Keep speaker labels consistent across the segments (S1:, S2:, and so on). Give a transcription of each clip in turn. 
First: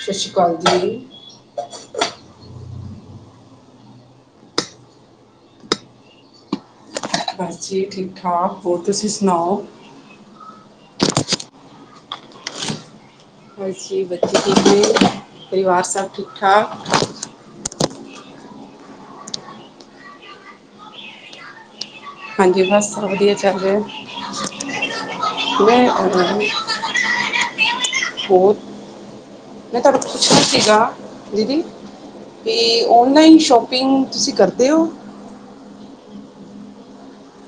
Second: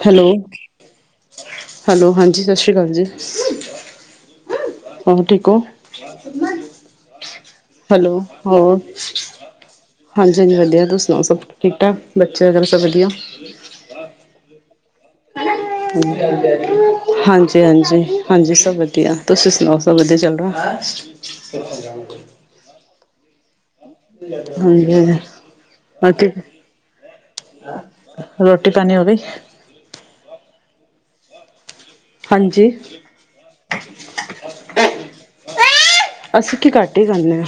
S1: ਸਤਿ
S2: ਹੈਲੋ।
S1: ਸ਼੍ਰੀ ਅਕਾਲ ਜੀ
S2: ਹੈਲੋ ਹਾਂਜੀ ਸਤਿ ਸ਼੍ਰੀ ਕਾਲ ਜੀ। ਹੋਰ ਠੀਕ ਓ?
S1: ਬਸ ਜੀ ਠੀਕ ਠਾਕ ਹੋਰ ਤੁਸੀਂ ਸੁਣਾਓ?
S2: ਹਾਂਜੀ ਹਾਂਜੀ, ਵਧੀਆ ਤੁਸੀਂ ਸੁਣਾਓ ਸਭ ਠੀਕ ਠਾਕ ਬੱਚੇ ਵਗੈਰਾ ਸਭ ਵਦੀਆ।
S1: ਬਸ ਜੀ ਬੱਚੇ ਠੀਕ ਨੇ ਪਰਿਵਾਰ ਸਭ ਠੀਕ ਠਾਕ?
S2: ਹਾਂਜੀ-ਹਾਂਜੀ, ਹਾਂਜੀ ਸਭ ਵਧੀਆ ਤੁਸੀਂ ਸੁਣਾਓ ਸਭ ਵਧੀਆ ਚੱਲ ਰਿਆ? [unintelligible]
S1: ਹਾਂਜੀ। ਬਸ ਸਭ ਵਧੀਆ ਚੱਲ ਰਿਆ।
S2: ਹਾਂਜੀ, [unintelligible]
S1: ਅਹ, ਹੋਰ
S2: ਰੋਟੀ ਪਾਣੀ ਹੋਗੀ।
S1: ਮੈਂ ਤੁਹਾਡੇ ਕੋਲ ਪੁੱਛਣਾ ਸੀਗਾ ਦੀਦੀ? ਤੇ
S2: ਹਾਂਜੀ
S1: ਓਨਲਾਈਨ ਸ਼ੋਪਿੰਗ ਤੁਸੀਂ ਕਰਦੇ ਓ?
S2: ਅਸੀਂ ਕੀ ਘੱਟ ਈ ਜਾਣੇ ਆ।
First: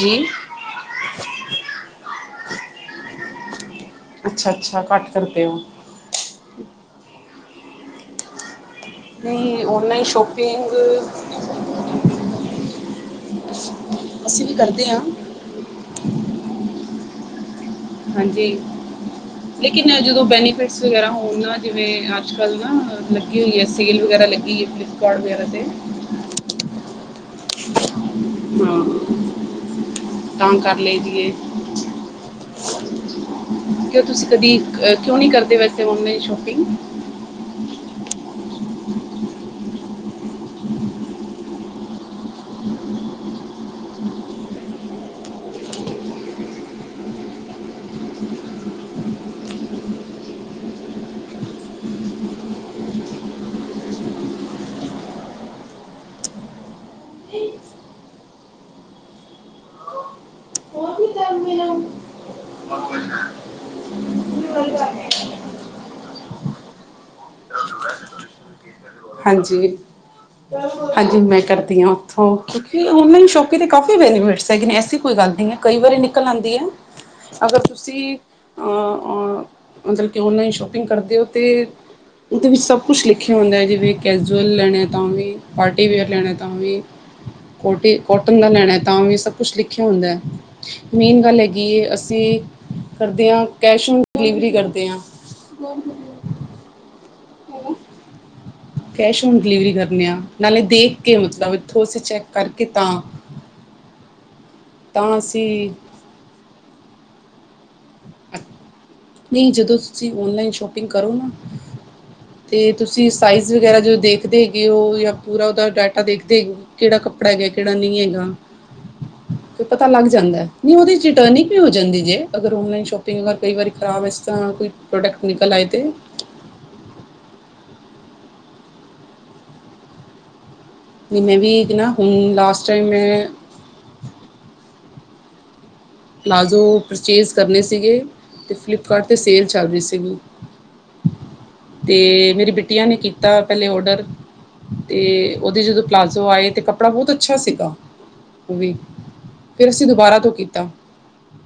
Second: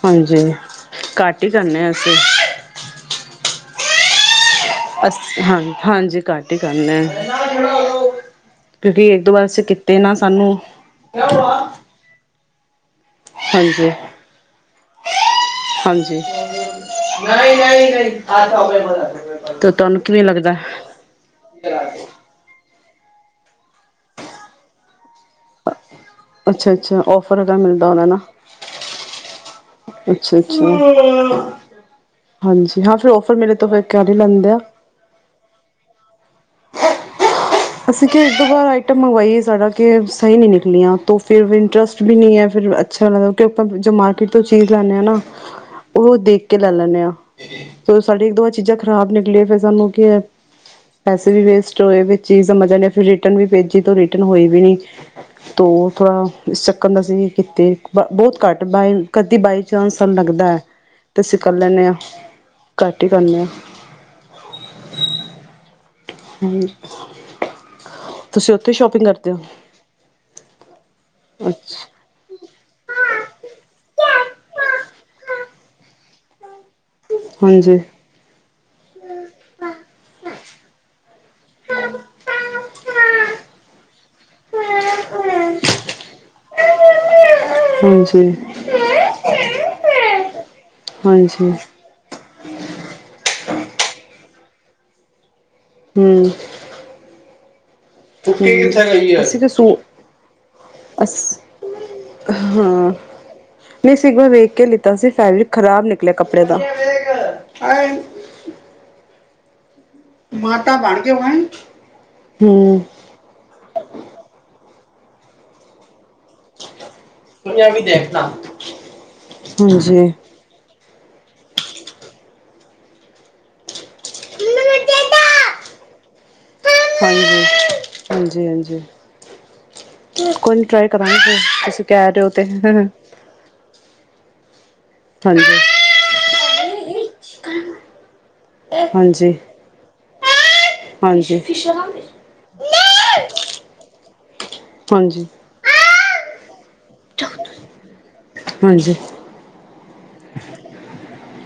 S1: ਜੀ
S2: ਹਾਂਜੀ। ਘੱਟ ਈ ਜਾਣੇ ਅਸੀਂ।
S1: ਅੱਛਾ, ਅੱਛਾ। ਘੱਟ
S2: ਅਸੀਂ
S1: ਕਰਦੇ ਹੋ
S2: ਹਾਂ, ਹਾਂਜੀ ਘੱਟ ਈ ਕਰਨੇ ਆ। ਕਿਉਂਕਿ ਇੱਕ ਦੋ ਵਾਰ
S1: ਨਹੀਂ
S2: ਅਸੀਂ ਕੀਤੇ
S1: ਆਨਲਾਈਨ
S2: ਨਾ ਸਾਨੂੰ
S1: ਸ਼ਾਪਿੰਗ
S2: ਹਾਂਜੀ।
S1: ਅਸੀਂ ਵੀ ਕਰਦੇ ਆ।
S2: ਹਾਂਜੀ।
S1: ਹਾਂਜੀ
S2: ਤੇ ਤੋਂ ਤੁਹਾਨੂੰ
S1: ਲੇਕਿਨ ਜਦੋਂ
S2: ਕਿਵੇਂ ਲੱਗਦਾ?
S1: ਬੈਨੀਫਿਟਸ ਵਗੈਰਾ ਹੋਣ ਨਾ ਜਿਵੇਂ ਅੱਜ ਕੱਲ੍ਹ ਨਾ ਲੱਗੀ ਹੋਈ ਐ ਸੇਲ ਵਗੈਰਾ ਲੱਗੀ ਐ ਫਲਿੱਪਕਾਰਟ ਵਗੈਰਾ ਤੇ।
S2: ਅੱਛਾ, ਅੱਛਾ ਔਫਰ ਹੈਗਾ ਮਿਲਦਾ ਹੋਣਾ ਨਾ।
S1: ਹਾਂ
S2: ਅੱਛਾ,
S1: ਤਾਂ ਕਰ ਲਈ ਦੀਏ
S2: ਅੱਛਾ। ਹਾਂਜੀ ਹਾਂ, ਫਿਰ ਔਫਰ ਮਿਲੇ ਤੋਂ ਫਿਰ
S1: ਕਿਉਂ
S2: ਕਰ ਈ
S1: ਤੁਸੀਂ
S2: ਲੈਂਦੇ।
S1: ਕਦੀ ਕਿਉਂ ਨੀ ਕਰਦੇ ਵੈਸੇ ਔਨਲਾਈਨ ਸ਼ੋਪਿੰਗ?
S2: ਅਸੀਂ ਕਿ ਇੱਕ ਦੋ ਵਾਰ ਆਈਟਮ ਮੰਗਵਾਈਏ ਸਾਡਾ ਕਿ ਸਹੀ ਨੀ ਨਿਕਲੀਆਂ ਤੋਂ ਫਿਰ ਇੰਟਰਸਟ ਵੀ ਨੀ ਐ ਤੋਂ ਫਿਰ ਅੱਛਾ ਮਤਲਬ ਕੇ ਆਪਾਂ ਮਾਰਕੀਟ ਤੋਂ ਚੀਜ਼ ਲੈਣੇ ਆ ਨਾ ਉਹ ਦੇਖ ਕੇ ਲੈ ਲੈਨੇ ਆ। ਤੇ ਸਾਡੀ ਇੱਕ ਦੋ ਚੀਜ਼ਾਂ ਖ਼ਰਾਬ ਨਿਕਲੀਆਂ ਫਿਰ ਸਾਨੂੰ ਕੀ ਪੈਸੇ ਵੀ ਵੇਸਟ ਹੋਏ। ਚੀਜ਼ ਸਮਝ ਫਿਰ ਰਿਟਰਨ ਵੀ ਭੇਜੀ ਤੇ ਰਿਟਰਨ ਹੋਈ ਵੀ ਨੀ। ਤੋਂ ਥੋੜਾ ਇਸ ਚੱਕਰ ਨਾਲ ਅਸੀਂ ਨੀ ਕੀਤੀ ਬਹੁਤ ਘੱਟ ਬਾਏ ਕਦੀ ਬਾਏ [unintelligible] ਲੱਗਦਾ ਤੇ ਅਸੀਂ ਕਰ ਲੈਣੇ ਆ ਘੱਟ ਈ ਕਰਨੇ ਆ।
S1: [inaudible]
S2: ਹੂੰ, ਤੁਸੀਂ ਉੱਥੇ ਸ਼ੌਪ
S1: ਹਾਂਜੀ। ਹਾਂਜੀ। ਮੈਂ ਕਰਦੀ
S2: ਅੱਛਾ
S1: ਆ ਉੱਥੋਂ। ਕਿਉਂਕਿ ਔਨਲਾਈਨ ਸ਼ੋਪਿੰਗ ਦੇ ਕਾਫੀ ਬੈਨੀਫਿਟਸ ਹੈਗੇ ਨੇ। ਐਸੀ ਕੋਈ ਗੱਲ ਨੀ ਐ। ਕਈ ਵਾਰੀ ਨਿਕਲ ਆਂਦੀ ਐ ਅਗਰ
S2: ਹਾਂਜੀ
S1: ਤੁਸੀਂ ਅ ਮਤਲਬ ਕਿ ਔਨਲਾਈਨ ਸ਼ੋਪਿੰਗ ਕਰਦੇ ਓ ਤੇ ਉਹਦੇ ਵਿੱਚ ਸਭ ਕੁਛ ਲਿਖਿਆ ਹੁੰਦਾ ਐ ਜਿਵੇਂ ਕੈਜ਼ੂਅਲ ਲੈਣੇ ਆ ਤਾਂ ਵੀ, ਪਾਰਟੀਵੇਅਰ ਲੈਣੇ ਆ ਤਾਂ ਵੀ ਕੋਟੀ
S2: ਹਾਂਜੀ
S1: ਕੋਟਨ ਦਾ ਲੈਣਾ ਤਾਂ ਵੀ ਸਭ ਕੁਛ ਲਿਖਿਆ ਹੁੰਦੈ। ਮੇਨ ਗੱਲ
S2: ਹਾਂਜੀ
S1: ਹੈਗੀ ਏ ਅਸੀ ਕਰਦੇ ਆਂ, ਕੈਸ਼ ਔਨ ਡਿਲੀਵਰੀ ਕਰਦੇ ਆਂ।
S2: ਹੂੰ। ਤੂੰ ਮੇਰੇ ਤਾਂ ਗਈ ਐ।
S1: ਕੈਸ਼ ਔਨ
S2: ਤੁਸੀ ਤੇ
S1: ਡਿਲੀਵਰੀ
S2: ਸੂ
S1: ਕਰਨੇ ਆ ਨਾਲੇ ਦੇਖ
S2: ਅਸ
S1: ਕੇ ਮਤਲਬ ਇੱਥੋਂ ਅਸੀਂ ਚੈੱਕ ਕਰਕੇ ਤਾਂ
S2: ਹਾਂ। ਨਈ ਸੀਗਾ। ਵੇਖ ਕੇ ਲਿੱਤਾ ਸੀ।
S1: ਤਾਂ ਅਸੀਂ
S2: ਫੈਬਰਿਕ ਖਰਾਬ ਨਿਕਲੇਆ ਕੱਪੜੇ ਦਾ।
S1: ਨਈਂ ਜਦੋਂ ਤੁਸੀ ਔਨਲਾਈਨ ਸ਼ੋਪਿੰਗ ਕਰੋ ਨਾ ਤੇ
S2: ਹੂੰ
S1: ਤੁਸੀ ਸਾਈਜ਼ ਵਗੈਰਾ ਜੋ ਦੇਖਦੇ ਹੈਗੇ ਓ ਯਾਂ ਪੂਰਾ ਓਦਾ ਡਾ ਟਾ ਦੇਖਦੇ ਹੈਗੇ ਕੇੜਾ ਕੱਪੜਾ ਹੈਗੈ,
S2: ਦੁਨੀਆ
S1: ਕੇੜਾ
S2: ਵੀ
S1: ਨਈ
S2: ਦੇਖਣਾ
S1: ਹੈਗਾ ਤੇ ਪਤਾ ਲੱਗ
S2: ਹਾਂਜੀ
S1: ਜਾਂਦੈ। ਨਈ ਓਦੇ 'ਚ ਰਿਟਰਨਿੰਗ ਵੀ ਹੋ ਜਾਂਦੀ ਜੇ ਅਗਰ ਔਨਲਾਈਨ ਸ਼ੋਪਿੰਗ ਅਗਰ ਕਈ ਵਾਰੀ ਖਰਾਬ ਐਸ
S2: ਹਾਂਜੀ
S1: ਤਰ੍ਹਾਂ ਕੋਈ ਪ੍ਰੋਡਕਟ ਨਿਕਲ ਆਏ ਤੇ
S2: ਹਾਂਜੀ, ਹਾਂਜੀ-ਹਾਂਜੀ। ਕੋਈ ਨੀ ਟ੍ਰਾਈ ਕਰਾਂਗੇ
S1: ਮੈਂ ਵੀ
S2: ਤੁਸੀ
S1: ਨਾ
S2: ਕੈ ਰਏ ਓ
S1: ਹੁਣ
S2: ਤੇ,
S1: ਲਾਸਟ ਟਾਈਮ ਮੈਂ
S2: ਹਾਂਜੀ।
S1: ਪਲਾਜ਼ੋ ਪਰਚੇਜ਼ ਕਰਨੇ ਸੀਗੇ। ਤੇ ਫਲਿੱਪਕਾਰਡ ਤੇ
S2: ਹਾਂਜੀ
S1: ਸੇਲ ਚੱਲ ਰੀ ਸੀਬੁ
S2: ਹਾਂਜੀ ਹਾਂਜੀ
S1: ਤੇ ਮੇਰੀ ਬੇ ਟੀਆ ਨੇ ਕੀਤਾ ਪੈਲੇ ਓਰਡਰ ਤੇ ਓਦੇ ਜਦੋਂ ਪਲਾਜ਼ੋ ਆਏ ਤੇ ਕੱ ਪੜਾ ਬੋਤ ਅੱਛਾ ਸੀਗਾ ਓ ਵੀ
S2: ਹਾਂਜੀ
S1: ਫੇਰ ਅਸੀਂ ਦੁਬਾਰਾ ਤੋਂ ਕੀਤਾ।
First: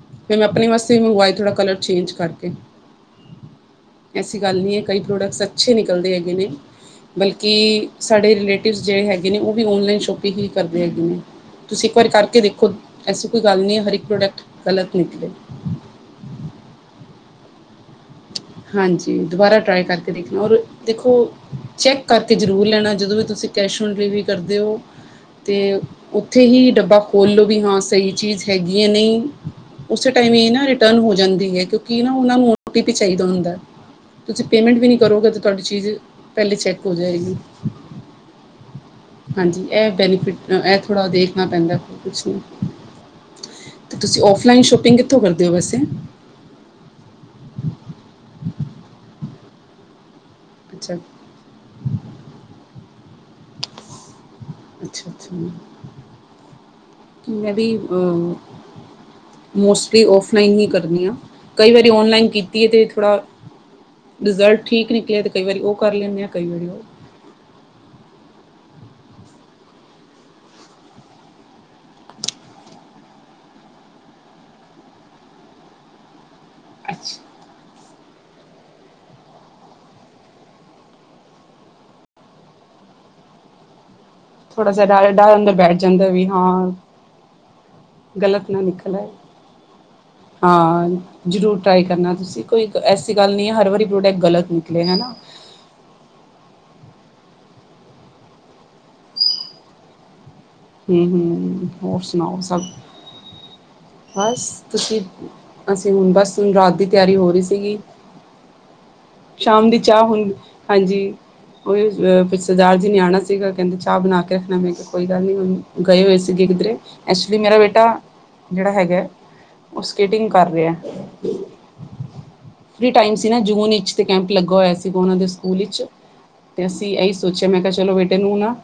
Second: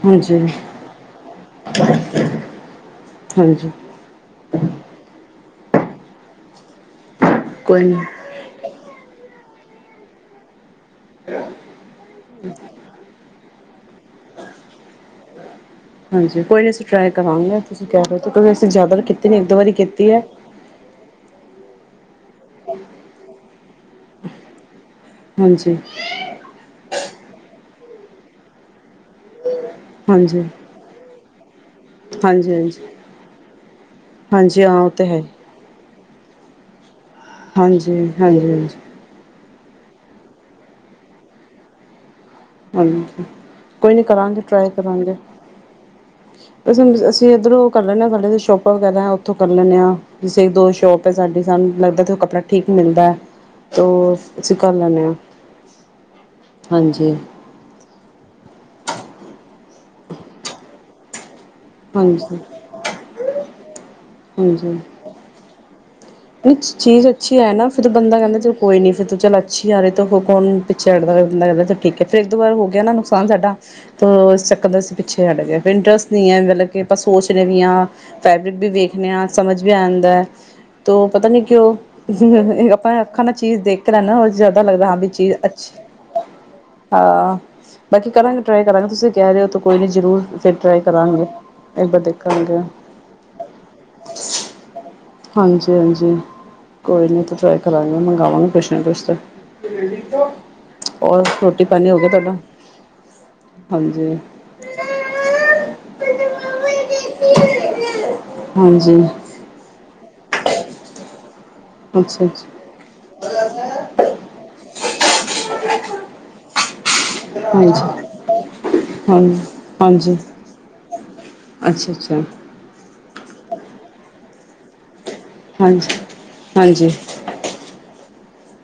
S2: ਹਾਂਜੀ
S1: ਫੇਰ ਮੈਂ ਆਪਣੇ ਵਾਸਤੇ ਵੀ ਮੰਗਵਾਏ ਥੋੜਾ ਕਲਰ ਚੇਂਜ ਕਰਕੇ।
S2: ਹਾਂਜੀ
S1: ਐਸੀ ਗੱਲ ਨਈ ਐ ਕਈ ਪ੍ਰੋਡਕਟਸ ਅੱਛੇ ਨਿਕਲਦੇ ਹੈਗੇ ਨੇ ਬਲਕਿ
S2: ਕੋਈ ਨਹੀਂ
S1: ਸਾਡੇ ਰਿਲੇਟ ਫਿਰ ਜੇ ਹੈਗੇ ਨੇ ਓ ਵੀ ਔਨਲਾਈਨ ਸ਼ੋਪਿੰਗ ਹੀ ਕਰਦੇ ਹੈਗੇ ਨੇ। ਤੁਸੀ ਇੱਕ ਵਾਰ ਕਰਕੇ ਦੇਖੋ ਐਸੀ ਕੋਈ ਗੱਲ ਨੀ ਐ ਹਰ ਇੱਕ ਪ੍ਰੋਡਕਟ ਗਲਤ ਨਿਕਲੇ
S2: ਹਾਂਜੀ ਕੋਈ ਨੀ ਅਸੀ ਟ੍ਰਾਈ ਕਰਾਂਗੇ। ਤੁਸੀ ਕੈ ਰਏ ਸੀ ਕਿਉਂਕਿ ਅਸੀ ਜ਼ਿਆਦਾ ਤੇ
S1: ਹਾਂਜੀ
S2: ਕੀਤੀ ਨਈ ਇੱਕ ਦੋ
S1: ਦੁਬਾਰਾ
S2: ਵਾਰੀ
S1: ਟਰਾਈ
S2: ਕੀਤੀ
S1: ਕਰਕੇ
S2: ਐ
S1: ਦੇਖਣਾ ਔਰ ਦੇਖੋ ਚੈੱਕ ਕਰਕੇ ਜਰੂਰ ਲੈਣਾ ਜਦੋਂ ਵੀ ਤੁਸੀ ਕੈਸ਼ ਔਨ ਡਿਲੀਵਰੀ ਕਰਦੇ ਓ।
S2: ਹਾਂਜੀ
S1: ਤੇ ਓਥੇ ਹੀ ਡੱਬਾ ਖੋਲ ਲੋ ਵੀ ਹਾਂ ਸਈ ਚੀਜ ਹੈਗੀ ਐ ਨਈ। ਓਸੇ ਟਾਈਮ
S2: ਹਾਂਜੀ
S1: ਈ ਏ ਨਾ ਰਿਟਰਨ ਹੋ ਜਾਂਦੀ ਏ ਕਿਉਂਕਿ ਨਾ ਓਨਾਂ
S2: ਹਾਂਜੀ
S1: ਨੂੰ
S2: ਹਾਂਜੀ
S1: ਪੇ ਚਾਈਦੇ ਹੁੰਦੈ। ਤੁਸੀ
S2: ਹਾਂਜੀ
S1: ਪੇਮੈਂਟ
S2: ਹਾਂ
S1: ਵੀ
S2: ਉਹ
S1: ਨੀ
S2: ਤਾਂ ਹੈ
S1: ਕਰੋਗੇ ਤੇ ਤੁਆਡੀ ਚੀਜ਼ ਪੈਲੇ ਈ ਚੈੱਕ ਹੋ ਜਾਏਗੀ।
S2: ਹਾਂਜੀ, ਹਾਂਜੀ।
S1: ਹਾਂਜੀ ਐ ਬੈਨੀਫਿਟ ਅ ਐ ਥੋੜਾ ਦੇਖਨਾ ਪੈਂਦੈ ਕੋ ਕੁਛ ਨੀ।
S2: ਹਾਂਜੀ ਕੋਈ
S1: ਤੇ
S2: ਨੀ
S1: ਤੁਸੀ
S2: ਕਰਾਂਗੇ
S1: ਓਫਲਾਈਨ ਸ਼ੋਪਿੰਗ ਕਿੱਥੋਂ ਕਰਦੇ ਓ ਵੈਸੇ?
S2: ਵੈਸੇ ਅਸੀ ਏੱਧਰੋਂ ਕਰ ਲੈਂਨੇ ਆਂ। ਸਾਡੇ ਏੱਥੇ ਸ਼ੋਪਾਂ ਵਗੈਰਾ ਐਂ ਓਥੋਂ ਕਰ ਲੈਂਨੇ ਆਂ। ਸਈ ਦੋ
S1: ਅੱਛਾ
S2: ਸ਼ੋਪ ਐ ਸਾਡੀ। ਸਾਨੂੰ ਲੱਗਦੈ ਥੋਂ ਕੱਪੜਾ ਠੀਕ ਮਿਲਦੈ ਤੋ ਅਸੀ ਕਰ ਲੈਂਨੇਂ
S1: ਅੱਛਾ
S2: ਆਂ,
S1: ਅੱਛਾ
S2: ਹਾਂਜੀ।
S1: ਹੂੰ, ਮੋਸਟਲੀ ਔਫਲਾਈਨ ਹੀ ਕਰਨੀ ਆਂ। ਕਈ ਵਾਰੀ ਔਨਲਾਈਨ
S2: ਹਾਂਜੀ,
S1: ਕੀਤੀ ਏ ਤੇ ਥੋੜਾ ਰਿਜ਼ਲਟ ਠੀਕ ਨਿਕਲੇਐ। ਕਈ ਵਾਰੀ ਓ ਕਰ ਲੈਂਨੇਂ ਆਂ।
S2: ਵਿੱਚ ਚੀਜ਼ ਅੱਛੀ ਐ ਨਾ। ਫੇਰ ਜੇ ਬੰਦਾ ਕੈਂਦਾ ਚਲ ਕੋਈ ਨੀ ਫਿਰ ਤੇ ਚੱਲ ਅੱਛੀ ਆ ਰਈ ਤਾਂ ਫੇਰ ਕੌਨ ਪਿੱਛੇ ਹਟਦਾ ਚਲ ਬੰਦਾ ਕੈਂਦਾ ਠੀਕ ਐ ਫੇਰ ਏੱਕ ਦੋ ਵਾਰ ਹੋ ਗਿਆ ਨਾ ਨੁਕਸਾਨ ਸਾਡਾ ਤੋ ਇਸ ਚੱਕਰ ਦੇ ਅਸੀ ਪਿੱਛੇ ਹਟ ਗਏ। ਫੇਰ ਇੰਟਰਸਟ ਨੀ ਐ ਮਤਲਬ ਤੇ ਆਪਾਂ
S1: ਅੱਛਾ
S2: ਸੋਚਨੇ ਵੀ ਆਂ, ਫੈਬਰਿਕ ਵੀ ਵੇਖਣੇ ਹਾਂ ਸਮਝ ਵੀ ਆਂਦੈ ਤੋਂ ਪਤਾ ਨੀ ਕਿਓਂ ਆਪਾਂ ਐ ਅੱਖਾਂ ਨਾਲ ਚੀਜ਼ ਦੇਖ ਕੇ ਲੈਨੇ ਆਂ ਜ਼ਿਆਦਾ
S1: ਥੋੜਾ ਸ
S2: ਲੱਗਦਾ ਹਾਂ ਬਈ
S1: ਡਰ
S2: ਚੀਜ
S1: ਡਰ ਅੰਦਰ
S2: ਅੱਛੀ,
S1: ਬੈਠ ਜਾਂਦਾ ਵੀ ਹਾਂ
S2: ਹਾਂ। ਬਾਕੀ ਕਰਾਂਗੇ,
S1: ਗਲਤ ਨਾ
S2: ਟ੍ਰਾਈ ਕਰਾਂਗੇ।
S1: ਨਿਕਲ ਆਏ
S2: ਤੁਸੀ ਕੈ ਰਏ ਓ ਤੇ ਕੋਈ ਨੀ ਜਰੂਰ, ਫਿਰ ਟ੍ਰਾਈ
S1: ਹਾਂ
S2: ਕਰਾਂਗੇ।
S1: ਜ਼ਰੂਰ ਟਰਾਈ
S2: ਏੱਕ ਬਾਰ
S1: ਕਰਨਾ ਤੁਸੀਂ
S2: ਦੇਖਾਂਗੇ
S1: ਕੋਈ ਐਸੀ ਗੱਲ ਨੀ ਐ ਹਰ ਵਾਰੀ ਪ੍ਰੋਡਕਟ ਗਲਤ ਨਿਕਲੇ, ਹੈਨਾ।
S2: ਹਾਂਜੀ-ਹਾਂਜੀ। ਕੋਈ ਨੀ, ਇਥੋਂ ਟਰਾਈ ਕਰਾਂਗੇ, ਮੰਗਾਵੇ ਕੁਛ ਨਾ ਕੁਛ ਤੇ।
S1: ਹਮ
S2: ਹੋਰ ਰੋਟੀ
S1: ਹਮ
S2: ਪਾਣੀ
S1: ਹੋਰ
S2: ਹੋਗਿਆ ਤੁਹਾਡਾ।
S1: ਸੁਣਾਓ ਸਭ
S2: ਹਾਂਜੀ
S1: ਬਸ ਤੁਸੀਂ, ਅਸੀਂ ਹੁਣ ਬਸ ਰਾਤ ਦੀ ਤਿਆਰੀ ਹੋ ਰਹੀ ਸੀਗੀ।
S2: ਹਾਂਜੀ।
S1: ਸ਼ਾਮ ਦੀ ਚਾਹ ਹੁਣ ਹਾਂਜੀ,
S2: ਅੱਛਾ
S1: ਉਹ
S2: ਅੱਛਾ
S1: ਸਰਦਾਰ ਜੀ ਨੇ ਆਣਾ ਸੀ। ਸੀਗਾ ਕਹਿੰਦੇ ਚਾਹ ਬਣਾ ਕੇ ਰੱਖਣਾ, ਮੈਂ ਕਿਹਾ ਕੋਈ ਗੱਲ ਨੀ। ਹੁਣ ਗਏ ਹੋਏ ਸੀਗੇ ਕਿੱਧਰੇ। ਐਸੂਲੀ ਮੇਰਾ ਬੇਟਾ
S2: ਹਾਂਜੀ
S1: ਜਿਹੜਾ ਹੈਗਾ,
S2: ਹਾਂਜੀ
S1: ਉਹ
S2: ਹਾਂਜੀ
S1: ਸਕੇਟਿੰਗ ਕਰ ਰਿਹਾ।
S2: ਅੱਛਾ ਅੱਛਾ
S1: ਫਰੀ ਟਾਈਮ ਸੀ ਨਾ ਜੂਨ 'ਚ, ਕੈਂਪ ਲੱਗਾ ਹੋਇਆ ਸੀਗਾ ਉਹਨਾਂ ਦੇ ਸਕੂਲ 'ਚ
S2: ਹਾਂਜੀ
S1: ਤੇ
S2: ਹਾਂਜੀ
S1: ਅਸੀਂ ਇਹੀ ਸੋਚਿਆ ਮੈਂ ਕਿਹਾ ਚਲੋ, ਬੇਟੇ ਨੂੰ ਨਾ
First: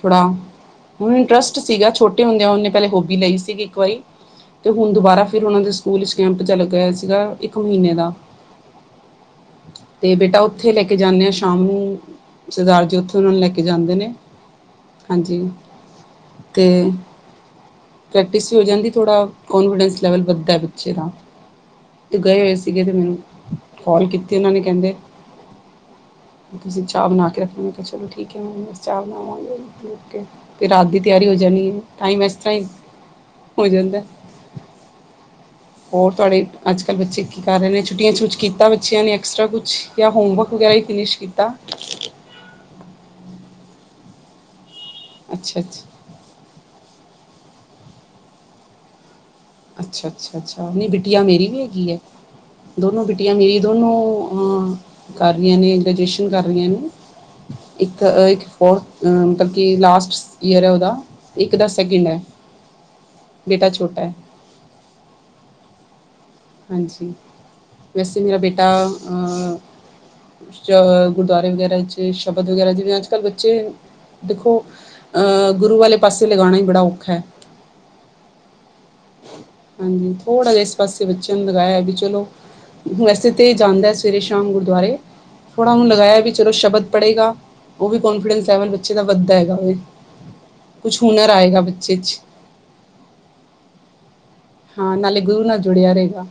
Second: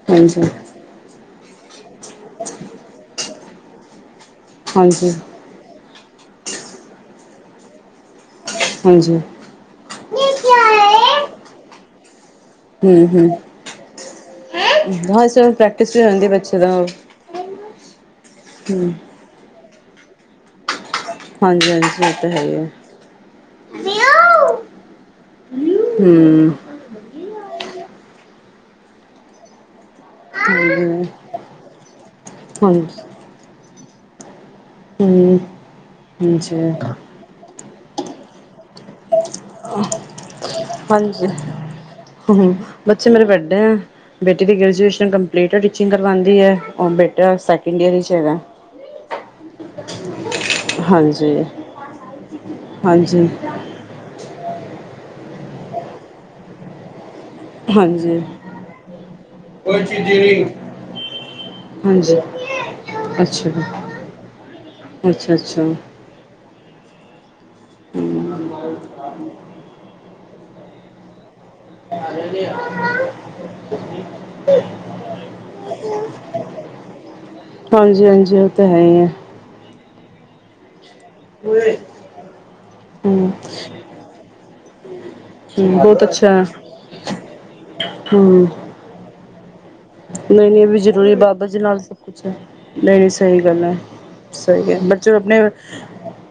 S1: ਥੋੜ੍ਹਾ ਹੁਣ ਇੰਟਰਸਟ ਸੀਗਾ, ਛੋਟੇ ਹੁੰਦਿਆਂ ਉਹਨੇ ਪਹਿਲੇ ਹੋਬੀ ਲਈ ਸੀਗੀ ਇੱਕ ਵਾਰੀ ਤੇ
S2: ਹਾਂਜੀ
S1: ਹੁਣ
S2: ਹਾਂਜੀ
S1: ਦੁਬਾਰਾ ਤੇ ਹੁਣ ਉਹਦੇ ਸਕੂਲ 'ਚ ਕੈਂਪ ਜਿਹਾ ਲੱਗਾ ਹੋਇਆ ਸੀਗਾ, ਇੱਕ ਮਹੀਨੇ ਦਾ।
S2: ਹਾਂਜੀ।
S1: ਤੇ ਬੇਟਾ ਉੱਥੇ ਲੈ ਕੇ ਜਾਂਨੇ ਆ ਸ਼ਾਮ ਨੂੰ, ਸਰਦਾਰ ਜੀ
S2: ਹਮ
S1: ਉੱਥੇ
S2: ਹਮ
S1: ਉਹਨਾਂ ਨੂੰ ਲੈ ਕੇ ਜਾਂਦੇ ਨੇ।
S2: ਹਾਂ ਇਸ
S1: ਹਾਂਜੀ
S2: ਤਰ੍ਹਾਂ ਪ੍ਰੈਕਟਿਸ ਵੀ ਰਹਿੰਦੀ ਬੱਚੇ
S1: ਤੇ
S2: ਦਾ
S1: ਪ੍ਰੈਕਟਿਸ ਵੀ ਹੋ ਜਾਂਦੀ,
S2: ਹਮ
S1: ਥੋੜ੍ਹਾ ਕੋਂਨਫੀਡੈਂਸ ਲੈਵਲ ਵੱਧਦਾ ਬੱਚੇ ਦਾ
S2: ਹਾਂਜੀ ਹਾਂਜੀ ਉਹ
S1: ਤੇ
S2: ਤਾਂ
S1: ਗਏ
S2: ਹੈ
S1: ਹੋਏ
S2: ਹੀ ਹੈ
S1: ਸੀਗੇ ਤੇ ਮੈਨੂੰ ਕੌਲ ਕੀਤੀ ਉਹਨਾਂ ਨੇ, ਕਹਿੰਦੇ
S2: ਹਮ
S1: ਤੁਸੀਂ ਚਾਹ ਬਣਾ ਕੇ ਰੱਖਣੀ, ਮੈਂ ਕਿਹਾ ਚਲੋ ਠੀਕ ਐ ਮੈ ਬਸ ਚਾਹ ਬਣਾਵਾਂਗੇ ਹੁਣ। ਤੇ ਫਿਰ ਰਾਤ ਦੀ
S2: ਹਾਂਜੀ
S1: ਤਿਆਰੀ ਹੋ ਜਾਂਨੀ ਏ, ਟਾਈਮ ਇਸ ਤਰ੍ਹਾਂ ਈ,
S2: ਹਾਂਜੀ
S1: ਹੋ ਜਾਂਦਾ।
S2: ਹੂੰ
S1: ਹੋਰ ਤੁਹਾਡੇ
S2: ਹਾਂਜੀ
S1: ਅੱਜ-ਕੱਲ੍ਹ ਬੱਚੇ ਕੀ ਕੀ ਕਰ ਰਹੇ ਨੇ, ਛੁੱਟੀਆਂ 'ਚ ਕੁੱਛ ਕੀਤਾ ਬੱਚਿਆਂ ਨੇ, ਐਕਸਟ੍ਰਾ ਕੁਛ ਜਾਂ ਹੋਮਵਰਕ ਵਗੈਰਾ ਈ ਫਿਨਿਸ਼ ਕੀਤਾ।
S2: ਹੂ-ਹੂ, ਬੱਚੇ ਮੇਰੇ ਵੱਡੇ ਐਂ। ਬੇਟੀ ਦੀ ਗ੍ਰੈਜੂਏਸ਼ਨ ਕੰਪਲੀਟ
S1: ਅੱਛਾ
S2: ਏ,
S1: ਅੱਛਾ
S2: ਟੀਚਿੰਗ ਕਰਵਾਂਦੀ ਐ, ਔਰ ਬੇਟਾ ਸੈਕਿੰਡ ਈਅਰ 'ਚ ਹੈਗਾ।
S1: ਅੱਛਾ-ਅੱਛਾ, ਅੱਛਾ, ਨੀ ਬਿੱਟੀਆਂ
S2: ਹਾਂਜੀ,
S1: ਮੇਰੀ ਵੀ ਹੈਗੀ ਐਂ। ਦੋਨੋਂ
S2: ਹਾਂਜੀ,
S1: ਬਿੱਟੀਆ ਮੇਰੀ ਦੋਨੋਂ ਹਾਂ ਕਰ ਰਹੀਆਂ ਨੇ, ਗ੍ਰੈਜੂਏਸ਼ਨ ਕਰ ਰਹੀਆਂ ਨੇ। ਇੱਕ
S2: ਹਾਂਜੀ। ਹਾਂਜੀ,
S1: ਆਹ ਫੋਰਥ, ਮਤਲਬ ਕਿ
S2: ਅੱਛਾ
S1: ਲਾਸਟ ਈਅਰ ਐ ਓਦਾ। ਇੱਕ ਦਾ ਸੈਕਿੰਡ
S2: ਜੀ,
S1: ਐ, ਬੇਟਾ ਛੋਟਾ ਐ।
S2: ਅੱਛਾ-ਅੱਛਾ।
S1: ਹਾਂਜੀ, ਵੈਸੇ ਮੇਰਾ ਬੇਟਾ ਅ ਚਲ ਗੁਰਦੁਆਰੇ ਵਗੈਰਾ 'ਚ ਸ਼ਬਦ ਵਗੈਰਾ, ਜਿਵੇ ਅਜ ਕੱਲ੍ਹ ਬੱਚੇ ਦੇਖੋ, ਅ ਗੁਰੂ ਵਾਲੇ ਪਾਸੇ ਲਗਾਂਣਾ ਈ ਬੜਾ ਔਖਾ।
S2: ਹਾਂਜੀ-ਹਾਂਜੀ, ਓ ਤੇ ਹੈ ਈ ਐ।
S1: ਹਾਂਜੀ, ਥੋੜਾ ਜਿਹਾ ਇਸ ਪਾਸੇ ਬੱਚੇਆਂ ਨੂੰ ਲਗਾਇਆ ਵੀ ਚਲੋ
S2: ਹੂੰ,
S1: ਵੈਸੇ ਤੇ ਜਾਂਦਾ ਐ, ਸਵੇਰੇ ਸ਼ਾਮ ਗੁਰਦੁਆਰੇ। ਥੋੜਾ ਓਨੂ
S2: ਬਹੁਤ
S1: ਲਗਾਇਆ
S2: ਅੱਛਾ
S1: ਵੀ
S2: ਐ
S1: ਚਲੋ ਸ਼ਬਦ ਪੜ੍ਹੇਗਾ। ਓ ਵੀ
S2: ਹੂੰ
S1: ਕੋਂਨਫੀਡੈਂਸ ਲੈਵਲ ਬੱਚੇ ਦਾ ਵੱਦਧਾ ਹੈਗਾ।
S2: ਨਈ-ਨਈ ਏ ਵੀ
S1: ਕੁਛ
S2: ਜ਼ਰੂਰੀ
S1: ਹੁਨਰ
S2: ਬਾਬਾ ਜੀ
S1: ਆਏਗਾ
S2: ਨਾਲ
S1: ਬੱਚੇ
S2: ਸਭ
S1: 'ਚ
S2: ਕੁਛ ਐ। ਨਹੀ-ਨਹੀ ਸਹੀ ਗੱਲ ਐ। ਸਹੀ ਐ,
S1: ਹਾਂ
S2: ਬੱਚੇ ਨੂੰ
S1: ਨਾਲੇ
S2: ਅਪਣੇ
S1: ਗੁਰੂ ਨਾਲ ਜੁੜਿਆ ਰਹੇਗਾ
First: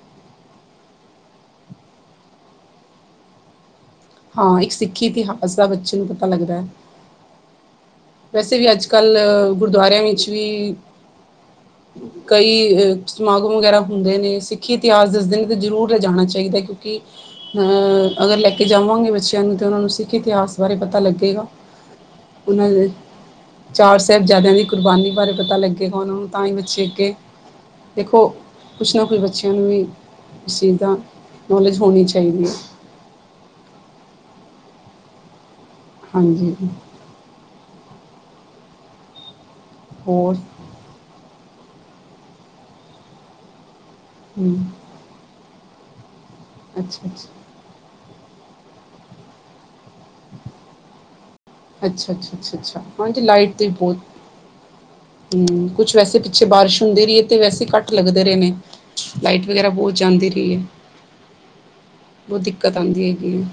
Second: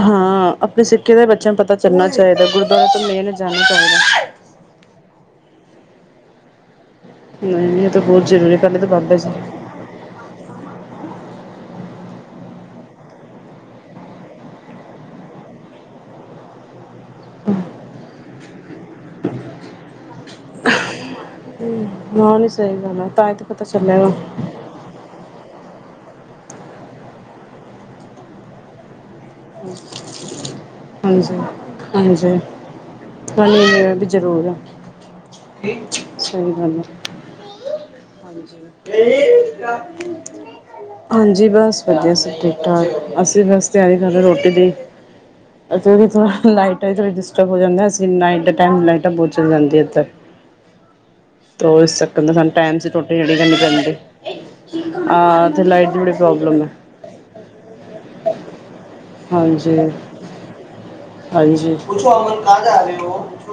S2: ਹਾਂ, ਅਪਣੇ ਸਿੱਖ਼ੀ ਦਾ ਬੱਚੇਆਂ ਨੂੰ ਪਤਾ ਚੱਲਣਾ ਚਾਹੀਦਾ, ਗੁਰਦੁਆਰਾ ਤਾ ਮੇਨ ਐ, ਜਾਣਾ ਚਾਹੀਦਾ।
S1: ਹਾਂ, ਇੱਕ ਸਿੱਖੀ ਇਤਿਹਾਸ ਦਾ ਬੱਚੇ ਨੂੰ ਪਤਾ ਲੱਗਦਾ ਐ।
S2: ਨਈ-ਨਈ ਐ ਤਾਂ ਬੋਤ ਜ਼ਰੂਰੀ, ਪੈਲੇ ਤਾਂ ਬਾਬਾ ਜੀ
S1: ਕੱਲ੍ਹ ਗੁਰਦੁਆਰਿਆਂ ਵਿੱਚ ਵੀ
S2: [inaudible]
S1: ਕਈ ਅ ਸਮਾਗਮ ਵਗੈਰਾ ਹੁੰਦੇ ਨੇ, ਸਿੱਖੀ ਇਤਿਹਾਸ ਦੱਸਦੇ ਨੇ ਤੇ ਜ਼ਰੂਰ ਲਿਜਾਣਾ ਚਾਹੀਦਾ। ਕਿਉਂਕਿ ਹਾਂ ਅਗਰ ਲੈ ਕੇ ਜਾਵਾਂਗੇ ਬੱਚੇਆਂ ਨੂੰ ਤਾਂ ਓਨਾਂ ਨੂੰ ਸਿੱਖ ਇਤਿਹਾਸ ਬਾਰੇ ਪਤਾ ਲੱਗੇਗਾ।
S2: ਹਾਂ ਏ
S1: ਉਹਨਾਂ
S2: ਸਈ
S1: ਦੇ
S2: ਗੱਲ ਆ ਧਰ
S1: ਚਾਰ ਸਾਹਿਬਜ਼ਾਦਿਆਂ ਦੀ ਕੁਰਬਾਨੀ ਬਾਰੇ ਪਤਾ ਲੱਗੇਗਾ ਓਨਾਂ ਨੂੰ ਤਾਂ ਈ ਬਚੇ ਅੱਗੇ ਦੇਖੋ, ਕੁਛ ਨਾ ਕੁਛ ਬੱਚੇਆਂ ਨੂੰ ਵੀ ਇਸ ਚੀਜ਼ ਦਾ
S2: ਹਾਂਜੀ
S1: ਨੌਲੇਜ ਹੋਣੀ
S2: ਹਾਂਜੀ
S1: ਚਾਈਦੀ ਐ।
S2: ਵੀ ਜ਼ਰੂਰ ਆ,
S1: ਹਾਂਜੀ
S2: ਸਈ ਗੱਲ ਆ। [unintelligible]
S1: ਹੋਰ?
S2: ਹਾਂਜੀ ਬਸ ਵਧੀਆ ਸ ਠੀਕ-ਠਾਕ ਅਸੀ ਬਸ ਤੇਆਰੀ ਕਰੇ ਰੇ ਰੋਟੀ
S1: ਹਮ,
S2: ਦੀ। ਐਤੇ ਦੀ ਥੋੜਾ ਲਾਈਟ
S1: ਅੱਛਾ ਅੱਛਾ
S2: ਡਿਸਟਰਬ ਹੋ ਜਾਂਦਾ ਐ, ਇਸ ਨਾਈਟ ਦੇ ਟਾਈਮ ਲਾਈਟਾਂ ਬੋਤ ਚਲਾਦੇ ਆ ਏਦਰ।
S1: ਅੱਛਾ ਅੱਛਾ ਅੱਛਾ ਅੱਛਾ
S2: [unintelligible]
S1: ਹਾਂਜੀ ਲਾਈਟ
S2: ਕਰਨੀ
S1: ਤੇ ਬੋਤ,
S2: ਪੈਂਦੀ ਆ ਤੇ
S1: ਹੂੰ
S2: ਲਾਈਟ
S1: ਕੁਛ
S2: ਦੀ ਬੜੀ
S1: ਵੈਸੇ ਪਿੱਛੇ
S2: ਪ੍ਰੋਬਲਮ ਹੈ
S1: ਬਾਰਿਸ਼ ਹੁੰਦੀ ਰੀ ਤੇ ਵੈਸੇ ਕਟ ਲੱਗਦੇ ਦੇ ਰਏ ਨੇ ਲਾਈਟ ਵਗੈਰਾ
S2: ਹਾਂਜੀ
S1: ਬੋਤ ਜਾਂਦੀ ਰਈ ਏ।
S2: ਹਾਂਜੀ,
S1: ਹੈਗੀ
S2: [unintelligible]
S1: ਹੈ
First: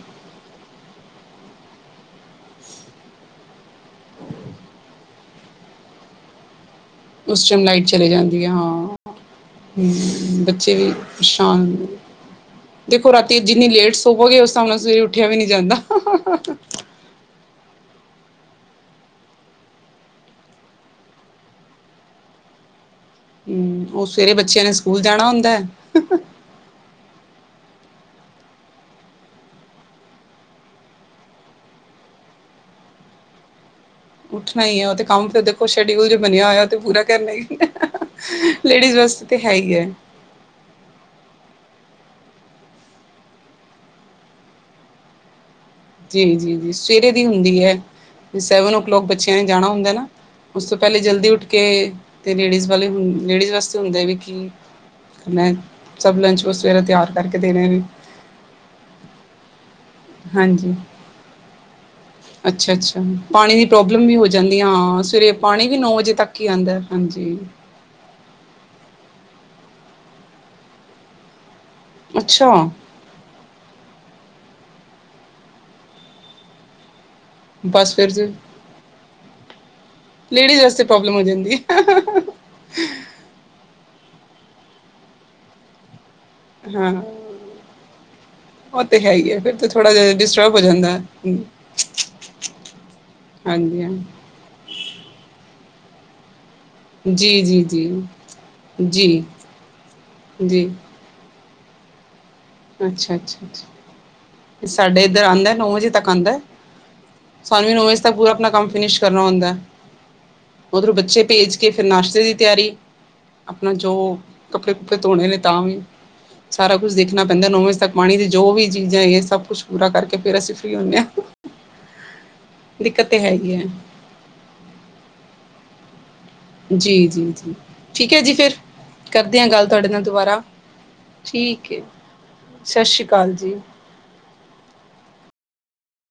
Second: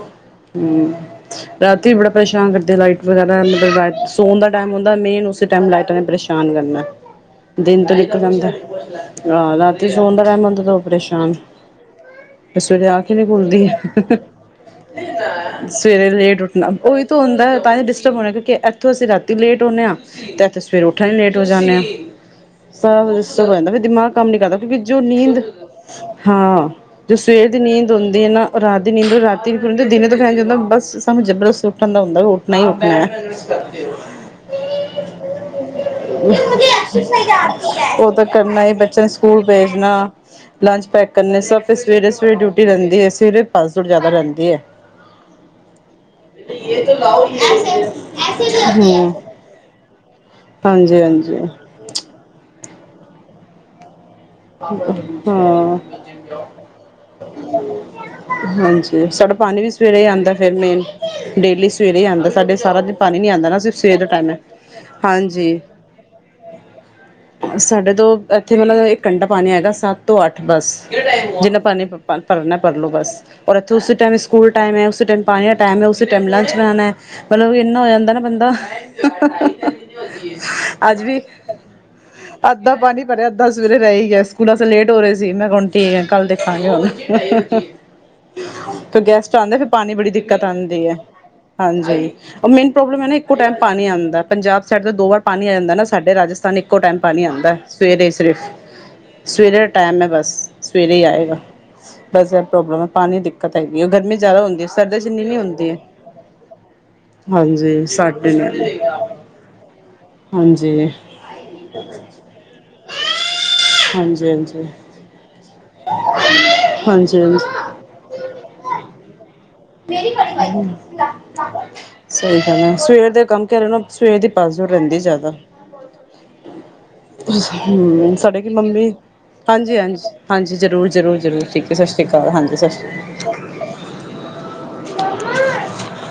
S2: ਹੂੰ ਰਾਤੀ ਵੀ ਬੜਾ ਪਰੇਸ਼ਾਨ ਕਰਦੀ ਲਾਈਟ ਵਗੈਰਾ ਮਤਲਬ ਰਾ ਸੋਣ ਦਾ ਟਾਈਮ ਹੁੰਦਾ ਮੇਨ ਟਾਈਮ ਲਾਈਟਾਂ ਨੇ ਪਰੇਸ਼ਾਨ ਕਰਨੈ
S1: ਉਸ ਟਾਈਮ
S2: ਦੇਨ
S1: ਲਾਈਟ
S2: ਤੇ
S1: ਚਲੇ
S2: ਨੀਕਲ
S1: ਜਾਂਦੀ ਹੈ
S2: ਜਾਂਦਾ
S1: ਹਾਂ
S2: ਆ ਰਾਤੀ ਸੌਣ ਦਾ
S1: ਹਮ,
S2: ਟੈਮ ਹੋਂਦਾ
S1: ਬੱਚੇ
S2: ਤੇ
S1: ਵੀ
S2: ਪਰੇਸ਼ਾਨ ਫੇਰ ਸਵੇਰੇ ਆਖ
S1: ਦੇਖੋ
S2: ਈ ਨੀ
S1: ਰਾਤੀ
S2: ਖੁਲਦੀ,
S1: ਜਿੰਨੀ ਲੇਟ ਸੋਵੋਗੇ ਉਸ ਹਿਸਾਬ ਨਾਲ ਸਵੇਰੇ ਉੱਠਿਆ ਵੀ ਨਹੀਂ ਜਾਂਦਾ
S2: ਸਵੇਰੇ ਲੇਟ ਉਠਣਾ, ਓਈ ਤੋ ਹੁੰਦਾ ਤਾਂ ਈ ਡਿਸਟਰਬ ਹੋਣਾ ਕਿਉਂਕੀ ਐਥੋਂ ਅਸੀ ਰਾਤੀ ਲੇਟ ਹੁੰਨੇ ਆਂ ਤੇ ਐਥੇ ਸਵੇਰੇ ਉੱਠਣ ਲੇਟ ਹੋ ਜਾਂਨੇ ਆ, ਸਵ ਸ ਜਾਂਦਾ ਫੇਰ
S1: ਹੂੰ, ਉਹ
S2: ਦੀਮਾਗ ਕੰਮ
S1: ਸਵੇਰੇ
S2: ਨੀ ਕਰਦਾ
S1: ਬੱਚਿਆਂ ਨੇ
S2: ਕਿਉਂਕੀ
S1: ਸਕੂਲ ਜਾਣਾ
S2: ਨੀਂਦ,
S1: ਹੁੰਦਾ ਹੈ।
S2: ਹਾਂ ਜੋ ਸਵੇਰ ਦੀ ਨੀਂਦ ਹੁੰਦੀ ਏ ਨਾ ਓ ਰਾਤ ਦੀ ਨੀਂਦ ਰਾਤੀਦੀ ਦਿਨੇ ਤੋਂ ਫੈਲ ਜਾਂਦਾ ਬਸ ਸਾਨੂੰ ਜਬਰਸ ਉ ਠਣ ਦਾ ਹੁੰਦਾ ਵੀ ਉੱਠਣਾ ਈ ਉੱਠਣਾ ਐ।
S1: ਉੱਠਣਾ ਈ ਐ ਓ ਤੇ ਕੰਮ ਫੇਰ ਦੇਖੋ ਸ਼ਡਿਊਲ ਜੋ ਬਣੇਆ ਹੋਏਆ ਓਤੇ ਪੂਰਾ ਕਰਨਾ ਈ ਐ।
S2: ਓਤੇ ਕਰਨਾ ਈ ਬੱਚੇ ਨੂੰ ਸਕੂਲ ਭੇਜਣਾ ਲੰਚ ਪੈਕ ਕਰਨੇ, ਸਭ ਫੇਰ ਸਵੇਰੇ ਸਵੇਰੇ ਡਿਊਟੀ ਰੈਂਦੀ ਏ, ਸਵੇਰੇ ਪਸ ਦੋੜ ਜ਼ਆਦਾ ਰਹਿੰਦੀ ਐ। [inaudible]
S1: ਜੀ-ਜੀ, ਸਵੇਰੇ ਦੀ ਹੁੰਦੀ ਐ ਸੈਵਨ ਓ ਕਲੋਕ
S2: ਹੂੰ
S1: ਬੱਚੇਆਂ ਨੇ ਜਾਣਾ ਹੁੰਦਾ ਨਾ ਓਸ ਤੋਂ ਪੈਲੇ
S2: ਹਾਂਜੀ
S1: ਜਲਦੀ ਉੱਠ
S2: ਹਾਂਜੀ
S1: ਕੇ ਤੇ ਲੇਡੀਜ਼ ਵਾਲੇ ਹੁੰ ਲੇਡੀਜ਼ ਵਾਸਤੇ ਹੁੰਦੇ ਵੀ ਕੀ
S2: ਹਾਂ
S1: ਸਭ ਲੰਚ ਸਵੇਰੇ ਤਿਆਰ ਕਰਕੇ ਦੇਣੇ ਨੇ।
S2: ਹਾਂਜੀ ਸਾਡਾ ਪਾਣੀ ਵੀ ਸਵੇਰੇ ਆਉਦਾ ਫੇਰ
S1: ਹਾਂਜੀ।
S2: ਮੇਨ, ਡੇਲੀ ਸਵੇਰੇ ਆਦਾ, ਸਾਡੇ ਸਾਰਾ ਦਿਨ
S1: ਅੱਛਾ-ਅੱਛਾ,
S2: ਪਾਣੀ ਨੀ ਆਂ ਨਾ
S1: ਦੀ
S2: ਸਵੇਰ ਦੇ
S1: ਪ੍ਰੋਬਲਮ ਵੀ ਹੋ
S2: ਟਾਈਮ
S1: ਜਾਂਦੀ ਆ। ਹਾਂ, ਸਵੇਰੇ
S2: ਹਾਂਜੀ
S1: ਪਾਣੀ ਵੀ ਨੌ ਵਜੇ ਤੱਕ ਈ ਆਦਾ, ਹਾਜੀ- ਹਾਂਜੀ।
S2: ਸਾ ਏਥੇ ਮਤਲਬ ਇੱਕ ਘੰਟਾ ਪਾਣੀ ਆਏਗਾ ਸੱਤ ਤੋਂ ਅੱਠ ਬੱਸ ਜੇਨਾ ਪਾਣੀ ਭਰ
S1: ਅੱਛਾ,
S2: ਭਰਨਾ ਏ ਲੋ ਬਸ, ਔਰ ਏਥੇ ਉਸੇ ਟਾਈਮ ਸਕੂਲ ਟੈਮ ਉਸੇ ਟੈਮ ਪਾਣੀ ਦਾ ਟਾਈਮ ਉਸੇ ਟਾਈਮ ਲਚ ਬਉਣਾ ਐ ਮਤਲਬ ਏਨਾ ਹੋ
S1: ਬਸ
S2: ਜਾਂਦਾ ਨਾ
S1: ਫਿਰ
S2: ਬੰਦਾ
S1: ਲੇਡੀਜ਼ ਵਾਸਤੇ
S2: ਅੱਜ
S1: ਪ੍ਰੋਬਲਮ
S2: ਵੀ
S1: ਹੋ ਜਾਂਦੀ ਹੈ
S2: ਅੱਦਾ ਪਾਣੀ ਭਰੇਆ ਅੱਦਾ ਸਵੇਰੇ ਰੈ ਈ ਗੇਆ ਸੀ ਸਕੂਲੋ ਲੇਟ ਹੋ ਰਏ ਸੀ ਮੈਂ ਹੁਣ ਠੀਕ ਆ ਕੱਲ ਦੇ [inaudible]
S1: ਹਾਂ ਉਹ
S2: ਫ
S1: ਤੇ ਹੈ ਹੀ
S2: ਗੈਸਟ
S1: ਹੈ ਫਿਰ
S2: ਆਦੇ ਫੇਰ
S1: ਤਾਂ
S2: ਪਾਣੀ
S1: ਥੋੜਾ
S2: ਬੜੀ
S1: ਜਿਹਾ
S2: ਦੀਕਤ
S1: ਡਿਸਟਰਬ ਹੋ
S2: ਆਦੀ
S1: ਜਾਂਦਾ
S2: ਐ
S1: ਹੈ ਹਮ,
S2: ਹਾਂਜੀ ਓ ਮੇਨ ਪ੍ਰੋਬਲਮ ਹੈ ਨਾ ਇੱਕ ਟੈਮ
S1: ਹਾਂਜੀ
S2: ਪਾਣੀ
S1: ਹਾਂ
S2: ਆਦੈ ਪੰਜਾਬ ਸੈਡ ਤੋਂ ਦੋ ਵਾਰ ਪਾਣੀ ਆ ਜਾਂਦਾ ਨਾ ਸਾਡੇ ਰਾਜਸਥਾਨ ਈਕੋ ਟਾਈਮ ਪਾਣੀ
S1: ਜੀ
S2: ਆਉਂਦਾ
S1: ਜੀ ਜੀ
S2: ਸਵੇਰੇ ਸਵੇਰ
S1: ਜੀ
S2: ਸਵੇਰੇ ਆ ਟਾਈਮ ਹੈਗਾਆ ਬਸ
S1: ਜੀ
S2: ਸਵੇਰੇ ਈ ਆਏਗਾ। ਬਸ ਇਹ ਪ੍ਰੋਬਲਮ ਹੈ
S1: ਅੱਛਾ
S2: ਪਾਣੀ
S1: ਛਾ
S2: ਦਿੱਕਤ ਹੈਗੀ ਉਹ ਗਰਮੀ ਜ਼ਿਆਦਾ ਹੁੰਦੀ
S1: -ਛਾ
S2: ਸਰਦੀ
S1: ਸਾਡੇ
S2: ਚ
S1: ਏਦਰ
S2: ਇੰਨੀ ਨਹੀਂ
S1: ਆਦਾ ਨੌ
S2: ਹੁੰਦੀ ਹੈ
S1: ਵਜੇ ਤੱਕ ਆਦੈ। ਸਾਨੂੰ ਵੀ ਨੂੰ
S2: ਹਾਂਜੀ
S1: ਓਵੇਂ ਇਸ ਤੱਕ ਪੂਰਾ
S2: ਸਾਡੇ
S1: ਆਪਣਾ
S2: ਨਾਲ
S1: ਕੰਮ ਫੀਨੀਸ਼ ਕਰਨਾ ਹੁੰਦਾ ਐ।
S2: ਹਾਂਜੀ
S1: ਉਧਰੋਂ ਬੱਚੇ ਭੇਜ ਕੇ ਫਿਰ ਨਾਸ਼ਤੇ ਦੀ ਤਿਆਰੀ। ਆਪਣਾ ਜੋ
S2: ਹਾਂਜੀ ਹਾਂਜੀ
S1: ਕੱਪੜੇ ਕੁਪੜੇ ਧੋਣੇ ਨੇ ਤਾਂ ਵੀ ਸਾਰਾ ਕੁਛ
S2: ਹਾਂਜੀ
S1: ਦੇਖਣਾ
S2: ਹਾਂਜੀ
S1: ਪੈਂਦਾ। ਹੁਣ ਅੱਜ ਤੱਕ ਪਾਣੀ ਦੀ ਜੋ ਵੀ ਚੀਜ਼ਾਂ ਆਇਆ ਸੀ ਸਭ ਕੁਛ
S2: ਸਈ ਗੱਲ ਐ ਸਵੇਰ
S1: ਦਿੱਕਤ ਤੇ
S2: ਦੇ ਕੰਮ
S1: ਹੈਗੀ
S2: ਕਰੋ
S1: ਹੈ
S2: ਨਾ। ਸਵੇਰ ਦੀ ਭੱਜ ਦੌੜ ਰਹਿੰਦੀ ਜ਼ਿਆਦਾ।
S1: ਜੀ, ਜੀ, ਜੀ ਠੀਕ ਹੈ ਜੀ
S2: ਸਾਡੇ ਕੀ
S1: ਫਿਰ
S2: ਮੰਮੀ
S1: ਕਰਦੇ ਹਾਂ ਗੱਲ
S2: ਹਾਂਜੀ
S1: ਤੁਹਾਡੇ ਨਾਲ
S2: ਹਾਂਜੀ,
S1: ਦੁਬਾਰਾ
S2: ਹਾਂਜੀ ਜ਼ਰੂਰ ਜ਼ਰੂਰ ਜ਼ਰੂਰ ਠੀਕ ਐ ਸਤਿ ਸ਼੍ਰੀ ਅਕਾਲ ਹਾਂਜੀ ਸਤਿ ਸ਼੍ਰੀ ਅਕਾਲ। [unintelligible]